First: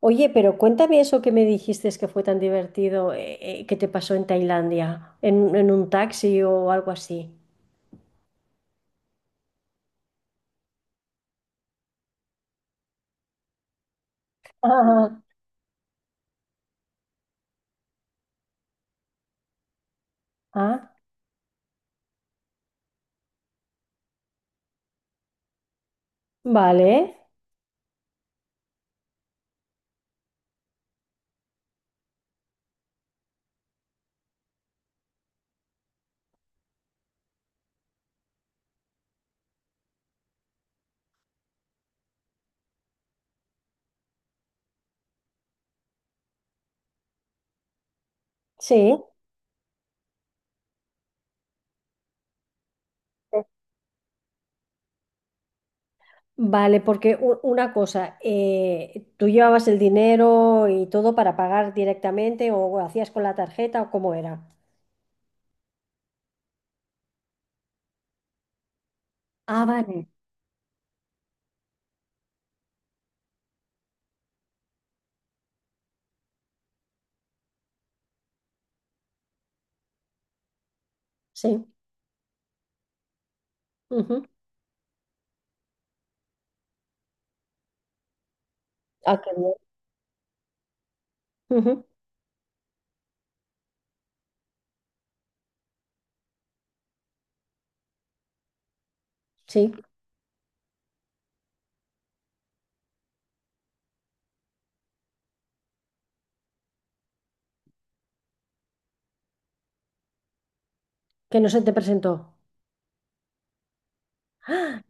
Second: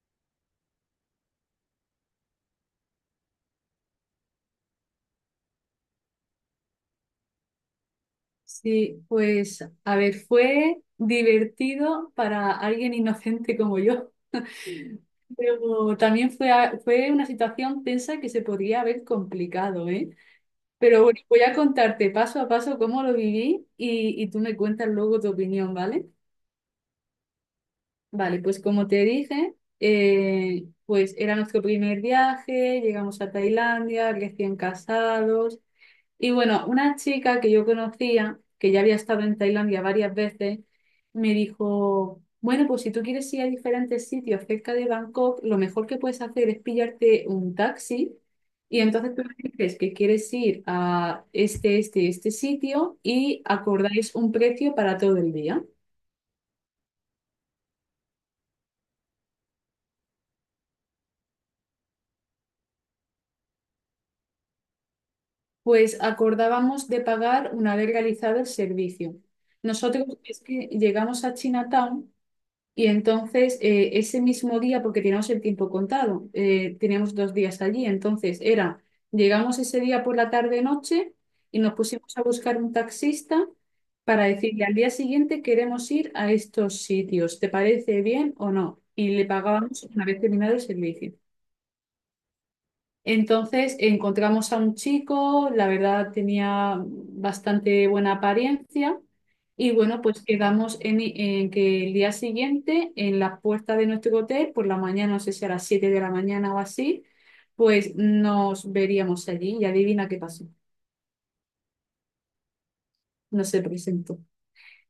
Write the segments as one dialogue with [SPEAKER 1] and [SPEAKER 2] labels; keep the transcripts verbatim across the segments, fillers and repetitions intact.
[SPEAKER 1] Oye, pero cuéntame eso que me dijiste que fue tan divertido, eh, eh, que te pasó en Tailandia, en, en un taxi o algo así.
[SPEAKER 2] Sí, pues a ver, fue divertido para alguien inocente como yo,
[SPEAKER 1] Ah.
[SPEAKER 2] pero también fue, a- fue una situación tensa que se podría haber complicado, ¿eh?
[SPEAKER 1] Ah,
[SPEAKER 2] Pero bueno, voy a contarte paso a paso cómo lo viví y, y tú me cuentas luego tu opinión, ¿vale?
[SPEAKER 1] vale,
[SPEAKER 2] Vale, pues como te dije, eh, pues era nuestro primer viaje, llegamos a Tailandia, recién casados. Y bueno, una chica que yo conocía, que ya había estado en Tailandia varias veces, me dijo, bueno, pues si tú quieres ir a diferentes sitios cerca de Bangkok, lo mejor que puedes hacer es pillarte un taxi y
[SPEAKER 1] sí.
[SPEAKER 2] entonces tú le dices que quieres ir a este, este, este sitio y acordáis un precio para todo el día.
[SPEAKER 1] Vale, porque u- una cosa, eh, ¿tú llevabas el dinero y todo para pagar directamente o hacías con la tarjeta o cómo era?
[SPEAKER 2] Pues acordábamos de pagar una vez realizado el servicio.
[SPEAKER 1] Ah,
[SPEAKER 2] Nosotros
[SPEAKER 1] vale,
[SPEAKER 2] es que llegamos a Chinatown. Y entonces, eh, ese mismo día, porque teníamos el tiempo contado, eh, teníamos dos días allí, entonces era, llegamos ese día por la tarde-noche y
[SPEAKER 1] sí.
[SPEAKER 2] nos pusimos a buscar un taxista
[SPEAKER 1] Ujú.
[SPEAKER 2] para decirle al día siguiente queremos ir a estos sitios, ¿te parece bien o no? Y
[SPEAKER 1] Ah,
[SPEAKER 2] le
[SPEAKER 1] qué bien.
[SPEAKER 2] pagábamos una vez terminado el servicio.
[SPEAKER 1] Ujú.
[SPEAKER 2] Entonces encontramos a un chico, la verdad tenía bastante buena apariencia
[SPEAKER 1] Sí,
[SPEAKER 2] y bueno, pues quedamos en, en que el día siguiente en la puerta de nuestro hotel, por la mañana, no sé si a las siete de la mañana o así, pues nos veríamos allí y adivina qué pasó,
[SPEAKER 1] que no se te presentó.
[SPEAKER 2] no se presentó.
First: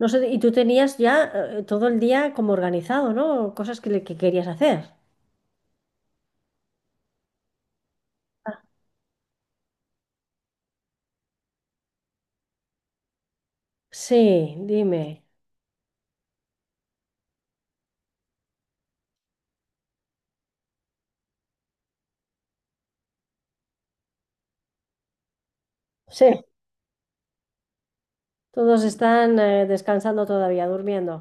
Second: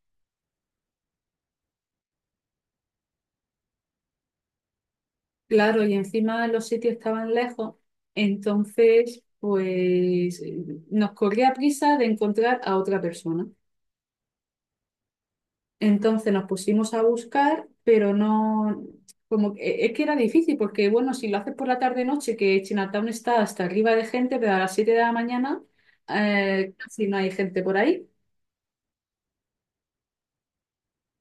[SPEAKER 1] No sé, y tú tenías ya eh, todo el día como organizado, ¿no? Cosas que, le- que querías hacer.
[SPEAKER 2] Claro, y encima los sitios estaban lejos, entonces pues eh, nos corría prisa de encontrar a otra persona.
[SPEAKER 1] Sí, dime.
[SPEAKER 2] Entonces nos pusimos a buscar, pero no, como que- es que era difícil, porque bueno, si lo haces por la tarde-noche, que Chinatown está hasta arriba de gente, pero a las siete de la mañana
[SPEAKER 1] Sí,
[SPEAKER 2] eh, casi no hay gente por ahí.
[SPEAKER 1] todos están eh, descansando todavía, durmiendo.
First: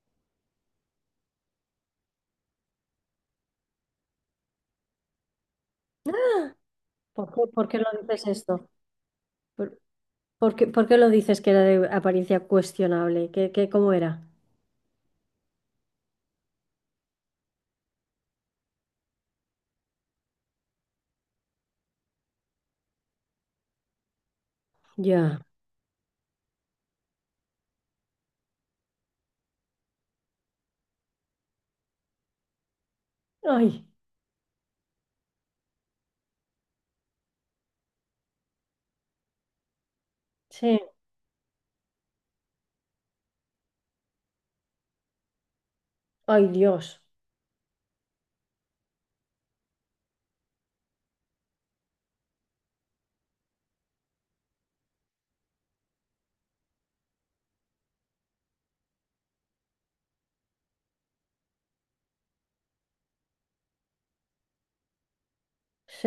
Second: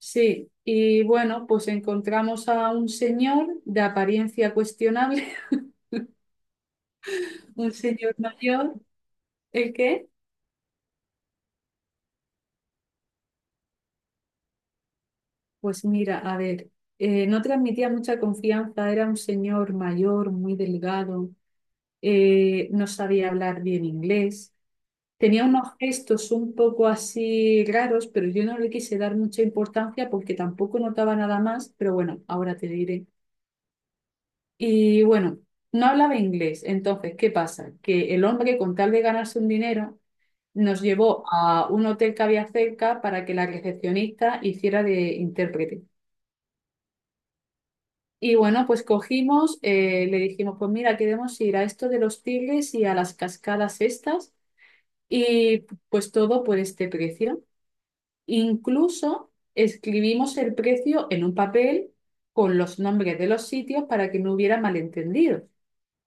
[SPEAKER 2] Sí, y bueno, pues encontramos a un señor de apariencia cuestionable,
[SPEAKER 1] ¿Por qué, por
[SPEAKER 2] un
[SPEAKER 1] qué lo
[SPEAKER 2] señor
[SPEAKER 1] dices esto?
[SPEAKER 2] mayor, el
[SPEAKER 1] ¿Por,
[SPEAKER 2] que,
[SPEAKER 1] ¿por qué, por qué lo dices que era de apariencia cuestionable? ¿Qué, qué, cómo era?
[SPEAKER 2] pues mira, a ver, eh, no transmitía mucha confianza, era un señor mayor, muy delgado, eh, no sabía hablar bien inglés.
[SPEAKER 1] Ya.
[SPEAKER 2] Tenía unos gestos un poco así raros, pero yo no le quise dar mucha importancia porque tampoco notaba nada más, pero bueno, ahora te diré.
[SPEAKER 1] Ay,
[SPEAKER 2] Y bueno, no hablaba inglés, entonces, ¿qué pasa? Que el hombre, con tal de ganarse un dinero,
[SPEAKER 1] sí.
[SPEAKER 2] nos llevó a un hotel que había cerca para que la recepcionista hiciera de intérprete.
[SPEAKER 1] Ay, Dios.
[SPEAKER 2] Y bueno, pues cogimos, eh, le dijimos, pues mira, queremos ir a esto de los tigres y a las cascadas estas, y pues todo por este precio. Incluso escribimos el precio en un papel con los nombres de los sitios para que no hubiera malentendidos.
[SPEAKER 1] Sí,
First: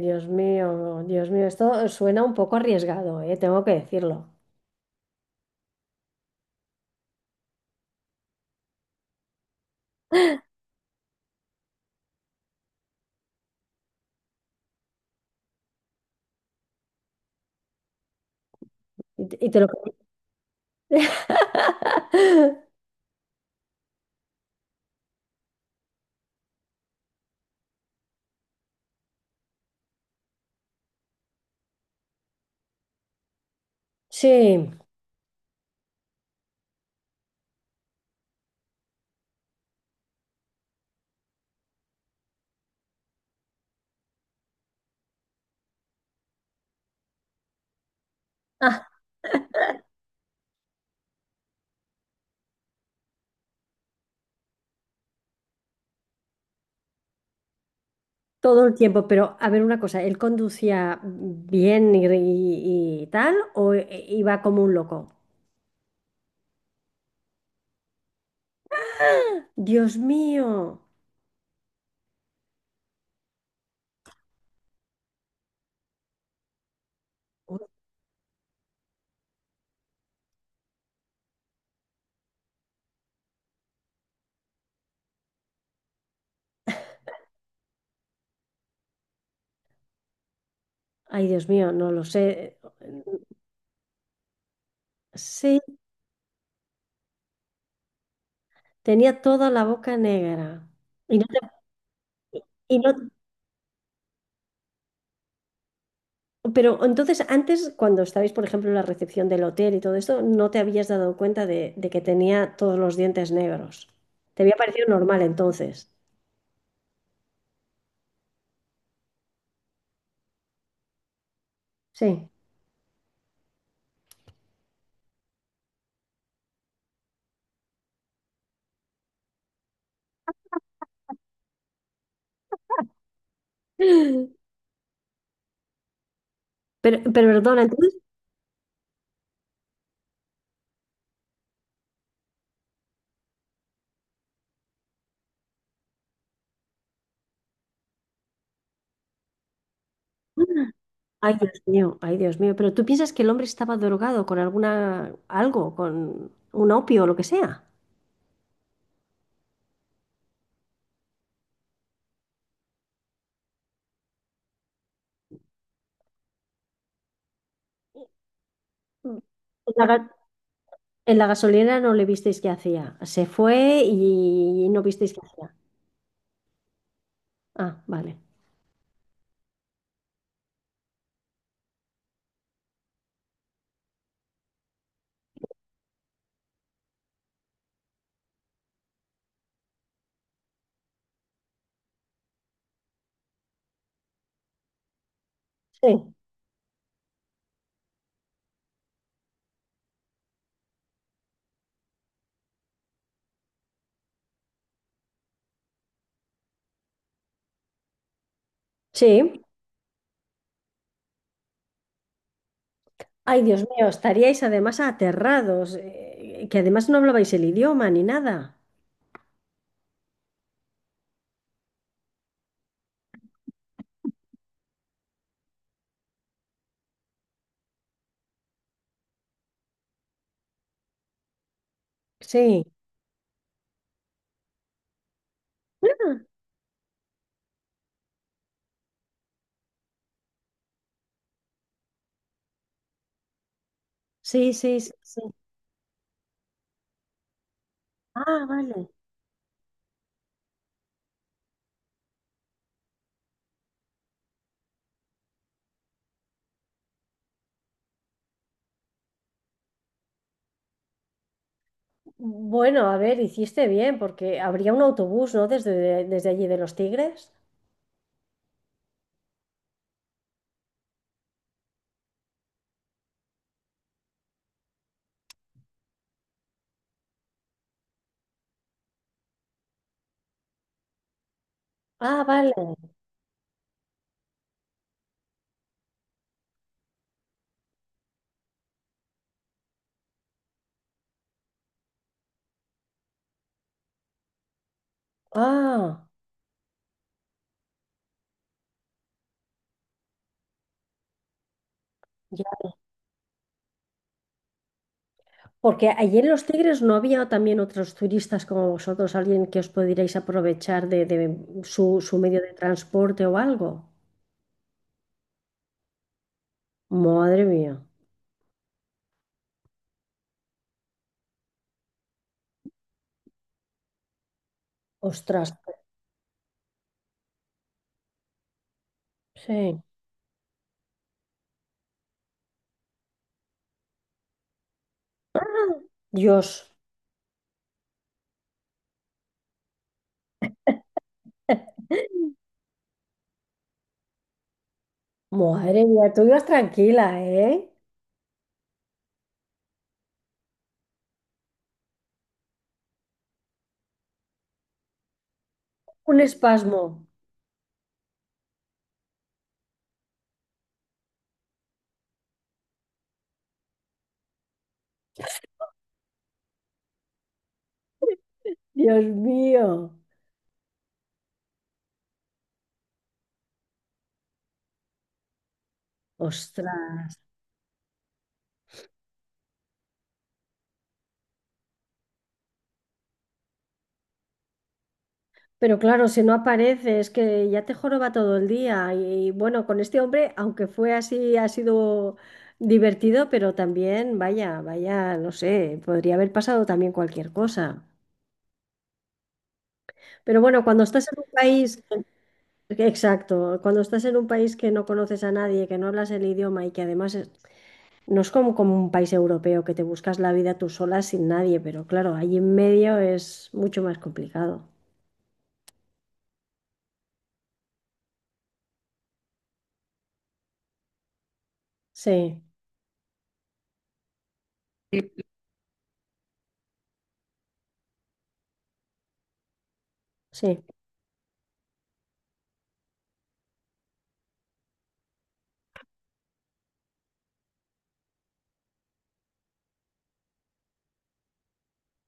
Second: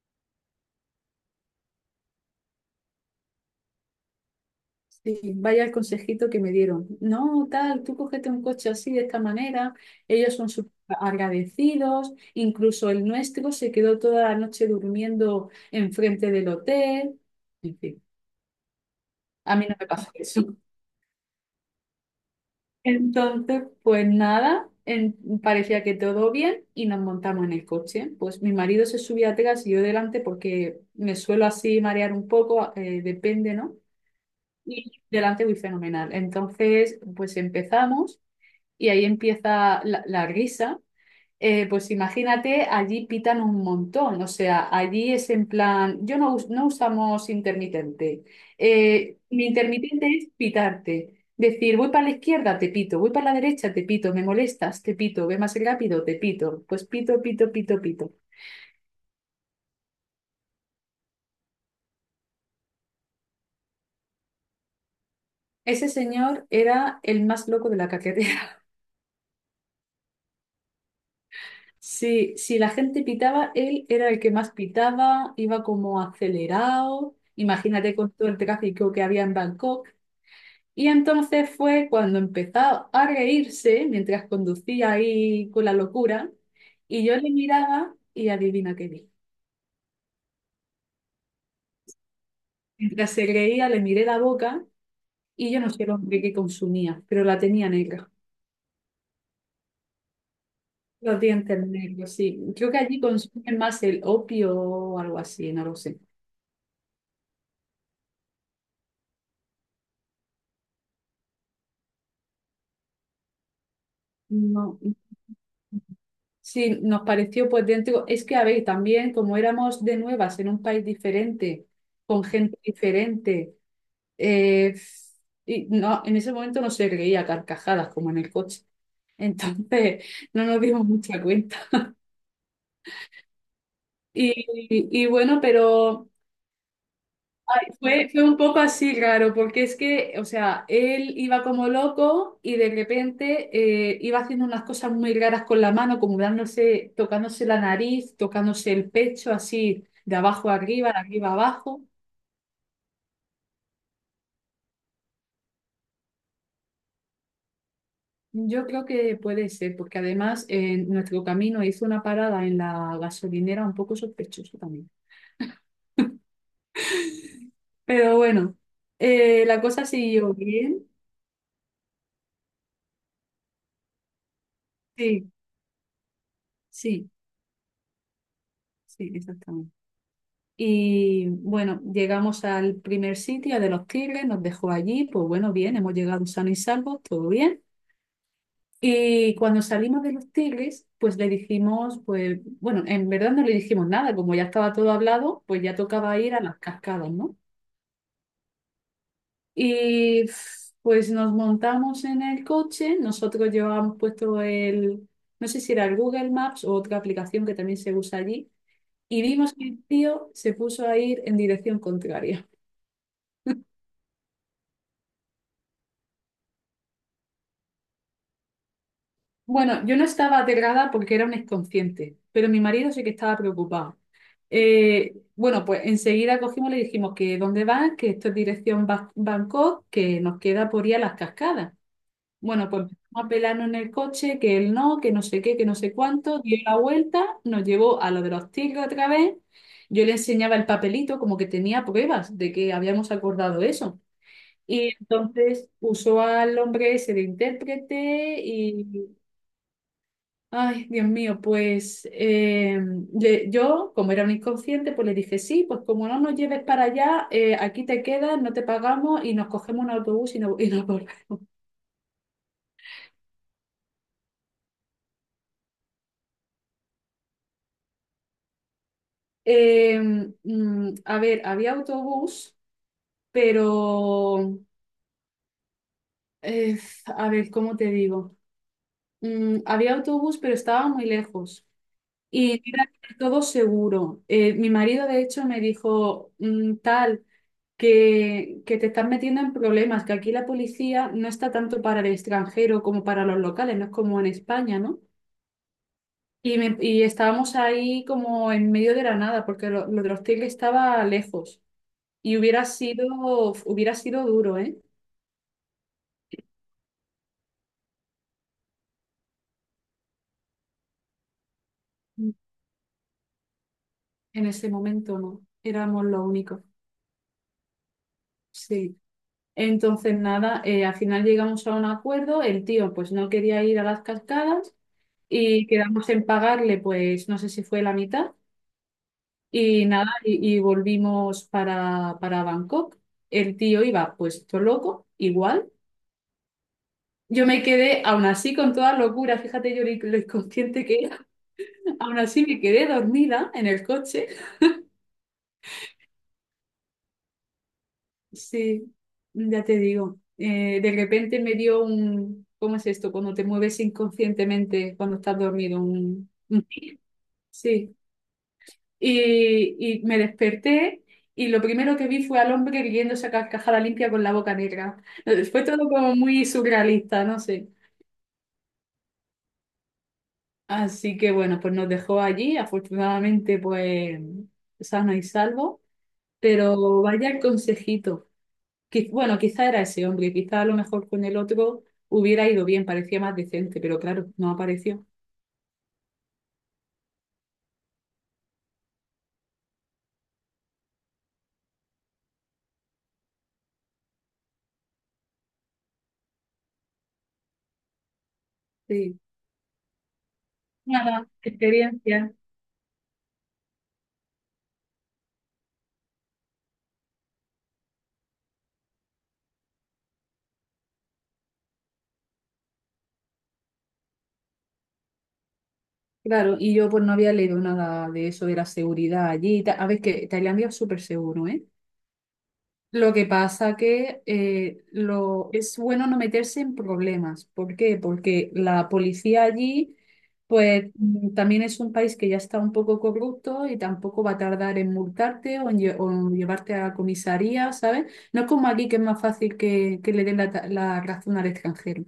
[SPEAKER 1] Dios mío, Dios mío. Esto suena un poco arriesgado, eh, tengo que decirlo.
[SPEAKER 2] Sí, vaya el consejito que me dieron. No, tal, tú cógete un coche así, de esta manera. Ellos son súper agradecidos. Incluso el nuestro se quedó toda la noche durmiendo enfrente del hotel. En fin,
[SPEAKER 1] Y, te y
[SPEAKER 2] a
[SPEAKER 1] te lo...
[SPEAKER 2] mí no me pasó eso. Entonces, pues nada, en- parecía que todo bien y nos montamos en el coche. Pues mi marido se subía atrás y yo delante porque me suelo así marear un poco, eh, depende, ¿no?
[SPEAKER 1] Sí.
[SPEAKER 2] Y delante voy fenomenal. Entonces, pues empezamos y ahí empieza la, la risa. Eh, pues imagínate, allí pitan un montón, o sea, allí es en plan, yo no, us- no usamos intermitente. Eh, mi intermitente es pitarte, decir, voy para la izquierda, te pito, voy para la derecha, te pito, me molestas, te pito, ve más rápido, te pito, pues pito, pito, pito, pito.
[SPEAKER 1] Todo el tiempo, pero a ver una cosa, ¿él conducía bien y, y- y tal o eh, iba como un loco?
[SPEAKER 2] Ese señor era el más loco de la carretera.
[SPEAKER 1] Dios mío,
[SPEAKER 2] Sí, si la gente pitaba, él era el que más pitaba, iba como acelerado. Imagínate con todo el tráfico que había en Bangkok. Y entonces fue cuando empezó a reírse mientras conducía ahí con la locura y yo le miraba y adivina qué vi.
[SPEAKER 1] ay, Dios mío, no lo sé.
[SPEAKER 2] Mientras se reía le miré la boca y
[SPEAKER 1] Sí,
[SPEAKER 2] yo no sé el hombre que consumía, pero la tenía negra,
[SPEAKER 1] tenía toda la boca negra. Y
[SPEAKER 2] los
[SPEAKER 1] no te-
[SPEAKER 2] dientes negros, sí. Creo
[SPEAKER 1] y
[SPEAKER 2] que
[SPEAKER 1] no-
[SPEAKER 2] allí consumen más el opio o algo así, no lo sé.
[SPEAKER 1] pero entonces antes, cuando estabais, por ejemplo, en la recepción del hotel y todo esto, no te habías dado cuenta de, de que tenía todos los dientes negros. Te había
[SPEAKER 2] No.
[SPEAKER 1] parecido normal entonces.
[SPEAKER 2] Sí, nos pareció pues dentro, es que a ver, también como éramos de nuevas en un país diferente, con
[SPEAKER 1] Sí.
[SPEAKER 2] gente diferente. Eh, y no, en ese momento no se reía a carcajadas como en el coche. Entonces no nos dimos mucha cuenta. Y, y- bueno, pero
[SPEAKER 1] Pero, pero perdona, entonces...
[SPEAKER 2] fue, fue un poco así raro, porque es que, o sea, él iba como loco y de repente eh, iba haciendo unas cosas muy raras con la mano, como dándose, tocándose la nariz, tocándose el pecho, así de abajo a arriba, de arriba a
[SPEAKER 1] Ay, Dios
[SPEAKER 2] abajo.
[SPEAKER 1] mío, ay, Dios mío. Pero tú piensas que el hombre estaba drogado con alguna, algo, con un opio o lo que sea.
[SPEAKER 2] Yo creo que puede ser, porque además en nuestro camino hizo una parada en la gasolinera un poco sospechosa también. Pero bueno,
[SPEAKER 1] Mm.
[SPEAKER 2] eh, la
[SPEAKER 1] En
[SPEAKER 2] cosa
[SPEAKER 1] la, ga-
[SPEAKER 2] siguió bien.
[SPEAKER 1] en la gasolinera no le visteis qué hacía. Se fue y no visteis qué
[SPEAKER 2] Sí,
[SPEAKER 1] hacía.
[SPEAKER 2] sí,
[SPEAKER 1] Ah, vale.
[SPEAKER 2] sí, exactamente. Y bueno, llegamos al primer sitio de los Tigres, nos dejó allí, pues bueno, bien, hemos llegado sanos y salvos, todo bien. Y cuando salimos de los Tigres, pues le dijimos, pues bueno, en verdad no le dijimos nada, como ya estaba todo hablado, pues ya
[SPEAKER 1] Sí.
[SPEAKER 2] tocaba ir a las cascadas, ¿no? Y pues nos montamos en el coche, nosotros llevábamos puesto el, no sé si era el Google Maps o otra aplicación que también se usa allí, y
[SPEAKER 1] Sí.
[SPEAKER 2] vimos que el tío se puso a ir en dirección contraria.
[SPEAKER 1] Ay, Dios mío, estaríais además aterrados, eh, que además no hablabais el idioma ni nada.
[SPEAKER 2] Bueno, yo no estaba aterrada porque era un inconsciente, pero mi marido sí que estaba preocupado. Eh, bueno, pues enseguida cogimos y le dijimos que dónde van, que esto es dirección Ba- Bangkok, que nos queda por ir a las cascadas.
[SPEAKER 1] Sí.
[SPEAKER 2] Bueno, pues empezamos a pelarnos en el coche, que él no, que no sé qué, que no sé
[SPEAKER 1] Ah.
[SPEAKER 2] cuánto, dio la vuelta, nos llevó a lo de los tigres otra vez, yo le enseñaba el papelito como que tenía pruebas de que habíamos acordado eso.
[SPEAKER 1] Sí, sí, sí,
[SPEAKER 2] Y
[SPEAKER 1] sí.
[SPEAKER 2] entonces usó al hombre ese de intérprete
[SPEAKER 1] Ah, vale.
[SPEAKER 2] y, ay, Dios mío, pues eh, le- yo, como era un inconsciente, pues le dije, sí, pues como no nos lleves para allá, eh, aquí te quedas, no te pagamos y nos cogemos un autobús y, no, y nos volvemos.
[SPEAKER 1] Bueno, a ver, hiciste bien, porque habría un autobús, ¿no? Desde, desde allí de Los Tigres.
[SPEAKER 2] Eh, mm, a ver, había autobús, pero eh, a ver, ¿cómo te digo? Mm, había autobús, pero estaba muy lejos.
[SPEAKER 1] Ah, vale.
[SPEAKER 2] Y era todo seguro. Eh, mi marido, de hecho, me dijo, mm, tal, que, que te estás metiendo en problemas, que aquí la policía no está tanto para el extranjero como para los locales, no es como en España, ¿no?
[SPEAKER 1] Ah,
[SPEAKER 2] Y, me- y estábamos ahí como en medio de la nada, porque lo, lo de los tigres estaba lejos. Y
[SPEAKER 1] ya.
[SPEAKER 2] hubiera sido, hubiera sido duro, ¿eh?
[SPEAKER 1] Porque allí en Los Tigres no había también otros turistas como vosotros, alguien que os pudierais aprovechar de, de su, su medio de transporte o algo.
[SPEAKER 2] En ese momento no, éramos los únicos,
[SPEAKER 1] Madre mía.
[SPEAKER 2] sí. Entonces, nada, eh, al final llegamos a un acuerdo, el tío pues no quería ir a las cascadas
[SPEAKER 1] Ostras.
[SPEAKER 2] y quedamos en pagarle pues no sé si fue la mitad
[SPEAKER 1] Sí.
[SPEAKER 2] y nada, y, y volvimos para, para Bangkok. El tío iba pues todo loco, igual.
[SPEAKER 1] Dios.
[SPEAKER 2] Yo me quedé aún así con toda locura, fíjate yo lo lo inconsciente que era, aún así me quedé dormida en el coche.
[SPEAKER 1] Madre mía, tú ibas tranquila, ¿eh?
[SPEAKER 2] Sí, ya te digo. Eh, de repente me dio un, ¿cómo es esto? Cuando te mueves inconscientemente cuando estás dormido.
[SPEAKER 1] Un
[SPEAKER 2] Un- un-
[SPEAKER 1] espasmo.
[SPEAKER 2] sí. Y, y me desperté y lo primero que vi fue al hombre riéndose a carcajada limpia con la boca negra. Eh, Fue todo como muy surrealista, no sé.
[SPEAKER 1] Dios mío.
[SPEAKER 2] Así que bueno, pues nos dejó allí, afortunadamente pues sano y salvo. Pero vaya el consejito. Qui- Bueno, quizá era ese hombre, quizá a lo mejor con el otro hubiera ido bien, parecía más decente, pero claro, no apareció.
[SPEAKER 1] Pero claro, si no aparece, es que ya te joroba todo el día. Y bueno, con este hombre, aunque fue así, ha sido divertido, pero también, vaya, vaya, no sé, podría haber pasado también cualquier cosa.
[SPEAKER 2] Sí.
[SPEAKER 1] Pero bueno, cuando estás en
[SPEAKER 2] Nada,
[SPEAKER 1] un país,
[SPEAKER 2] experiencia.
[SPEAKER 1] exacto, cuando estás en un país que no conoces a nadie, que no hablas el idioma y que además es- no es como, como un país europeo que te buscas la vida tú sola sin nadie, pero claro, allí en medio es mucho más complicado.
[SPEAKER 2] Claro, y yo pues no había leído nada de eso de la seguridad allí. y ta- A ver, que Tailandia es súper seguro, ¿eh?
[SPEAKER 1] Sí,
[SPEAKER 2] Lo que pasa que eh, lo, es bueno no meterse en problemas. ¿Por qué? Porque la policía allí,
[SPEAKER 1] sí.
[SPEAKER 2] pues mm, también es un país que ya está un poco corrupto y tampoco va a tardar en multarte o en, lle- o en llevarte a la comisaría, ¿sabes? No es como aquí que es más fácil que, que, le den la, ta- la razón al extranjero.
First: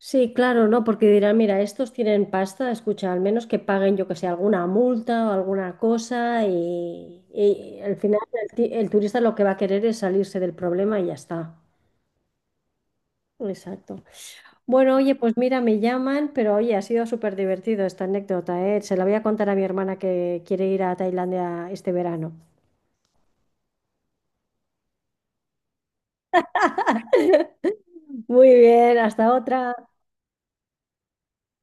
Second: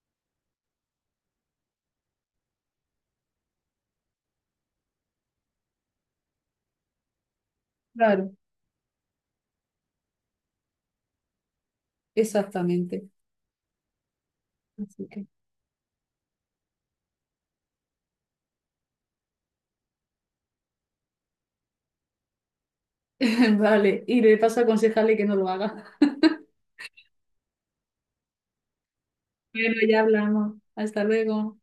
[SPEAKER 1] Sí, claro, ¿no? Porque dirán, mira, estos tienen pasta, escucha, al menos que paguen, yo que sé, alguna multa o alguna cosa y, y al final
[SPEAKER 2] Claro,
[SPEAKER 1] el, ti- el turista lo que va a querer es salirse del problema y ya está.
[SPEAKER 2] exactamente.
[SPEAKER 1] Exacto. Bueno,
[SPEAKER 2] Así
[SPEAKER 1] oye,
[SPEAKER 2] que,
[SPEAKER 1] pues mira, me llaman, pero oye, ha sido súper divertido esta anécdota, ¿eh? Se la voy a contar a mi hermana que quiere ir a Tailandia este verano.
[SPEAKER 2] vale, y le paso a aconsejarle que no lo haga.
[SPEAKER 1] Muy bien, hasta otra.
[SPEAKER 2] Bueno, ya hablamos. Hasta luego.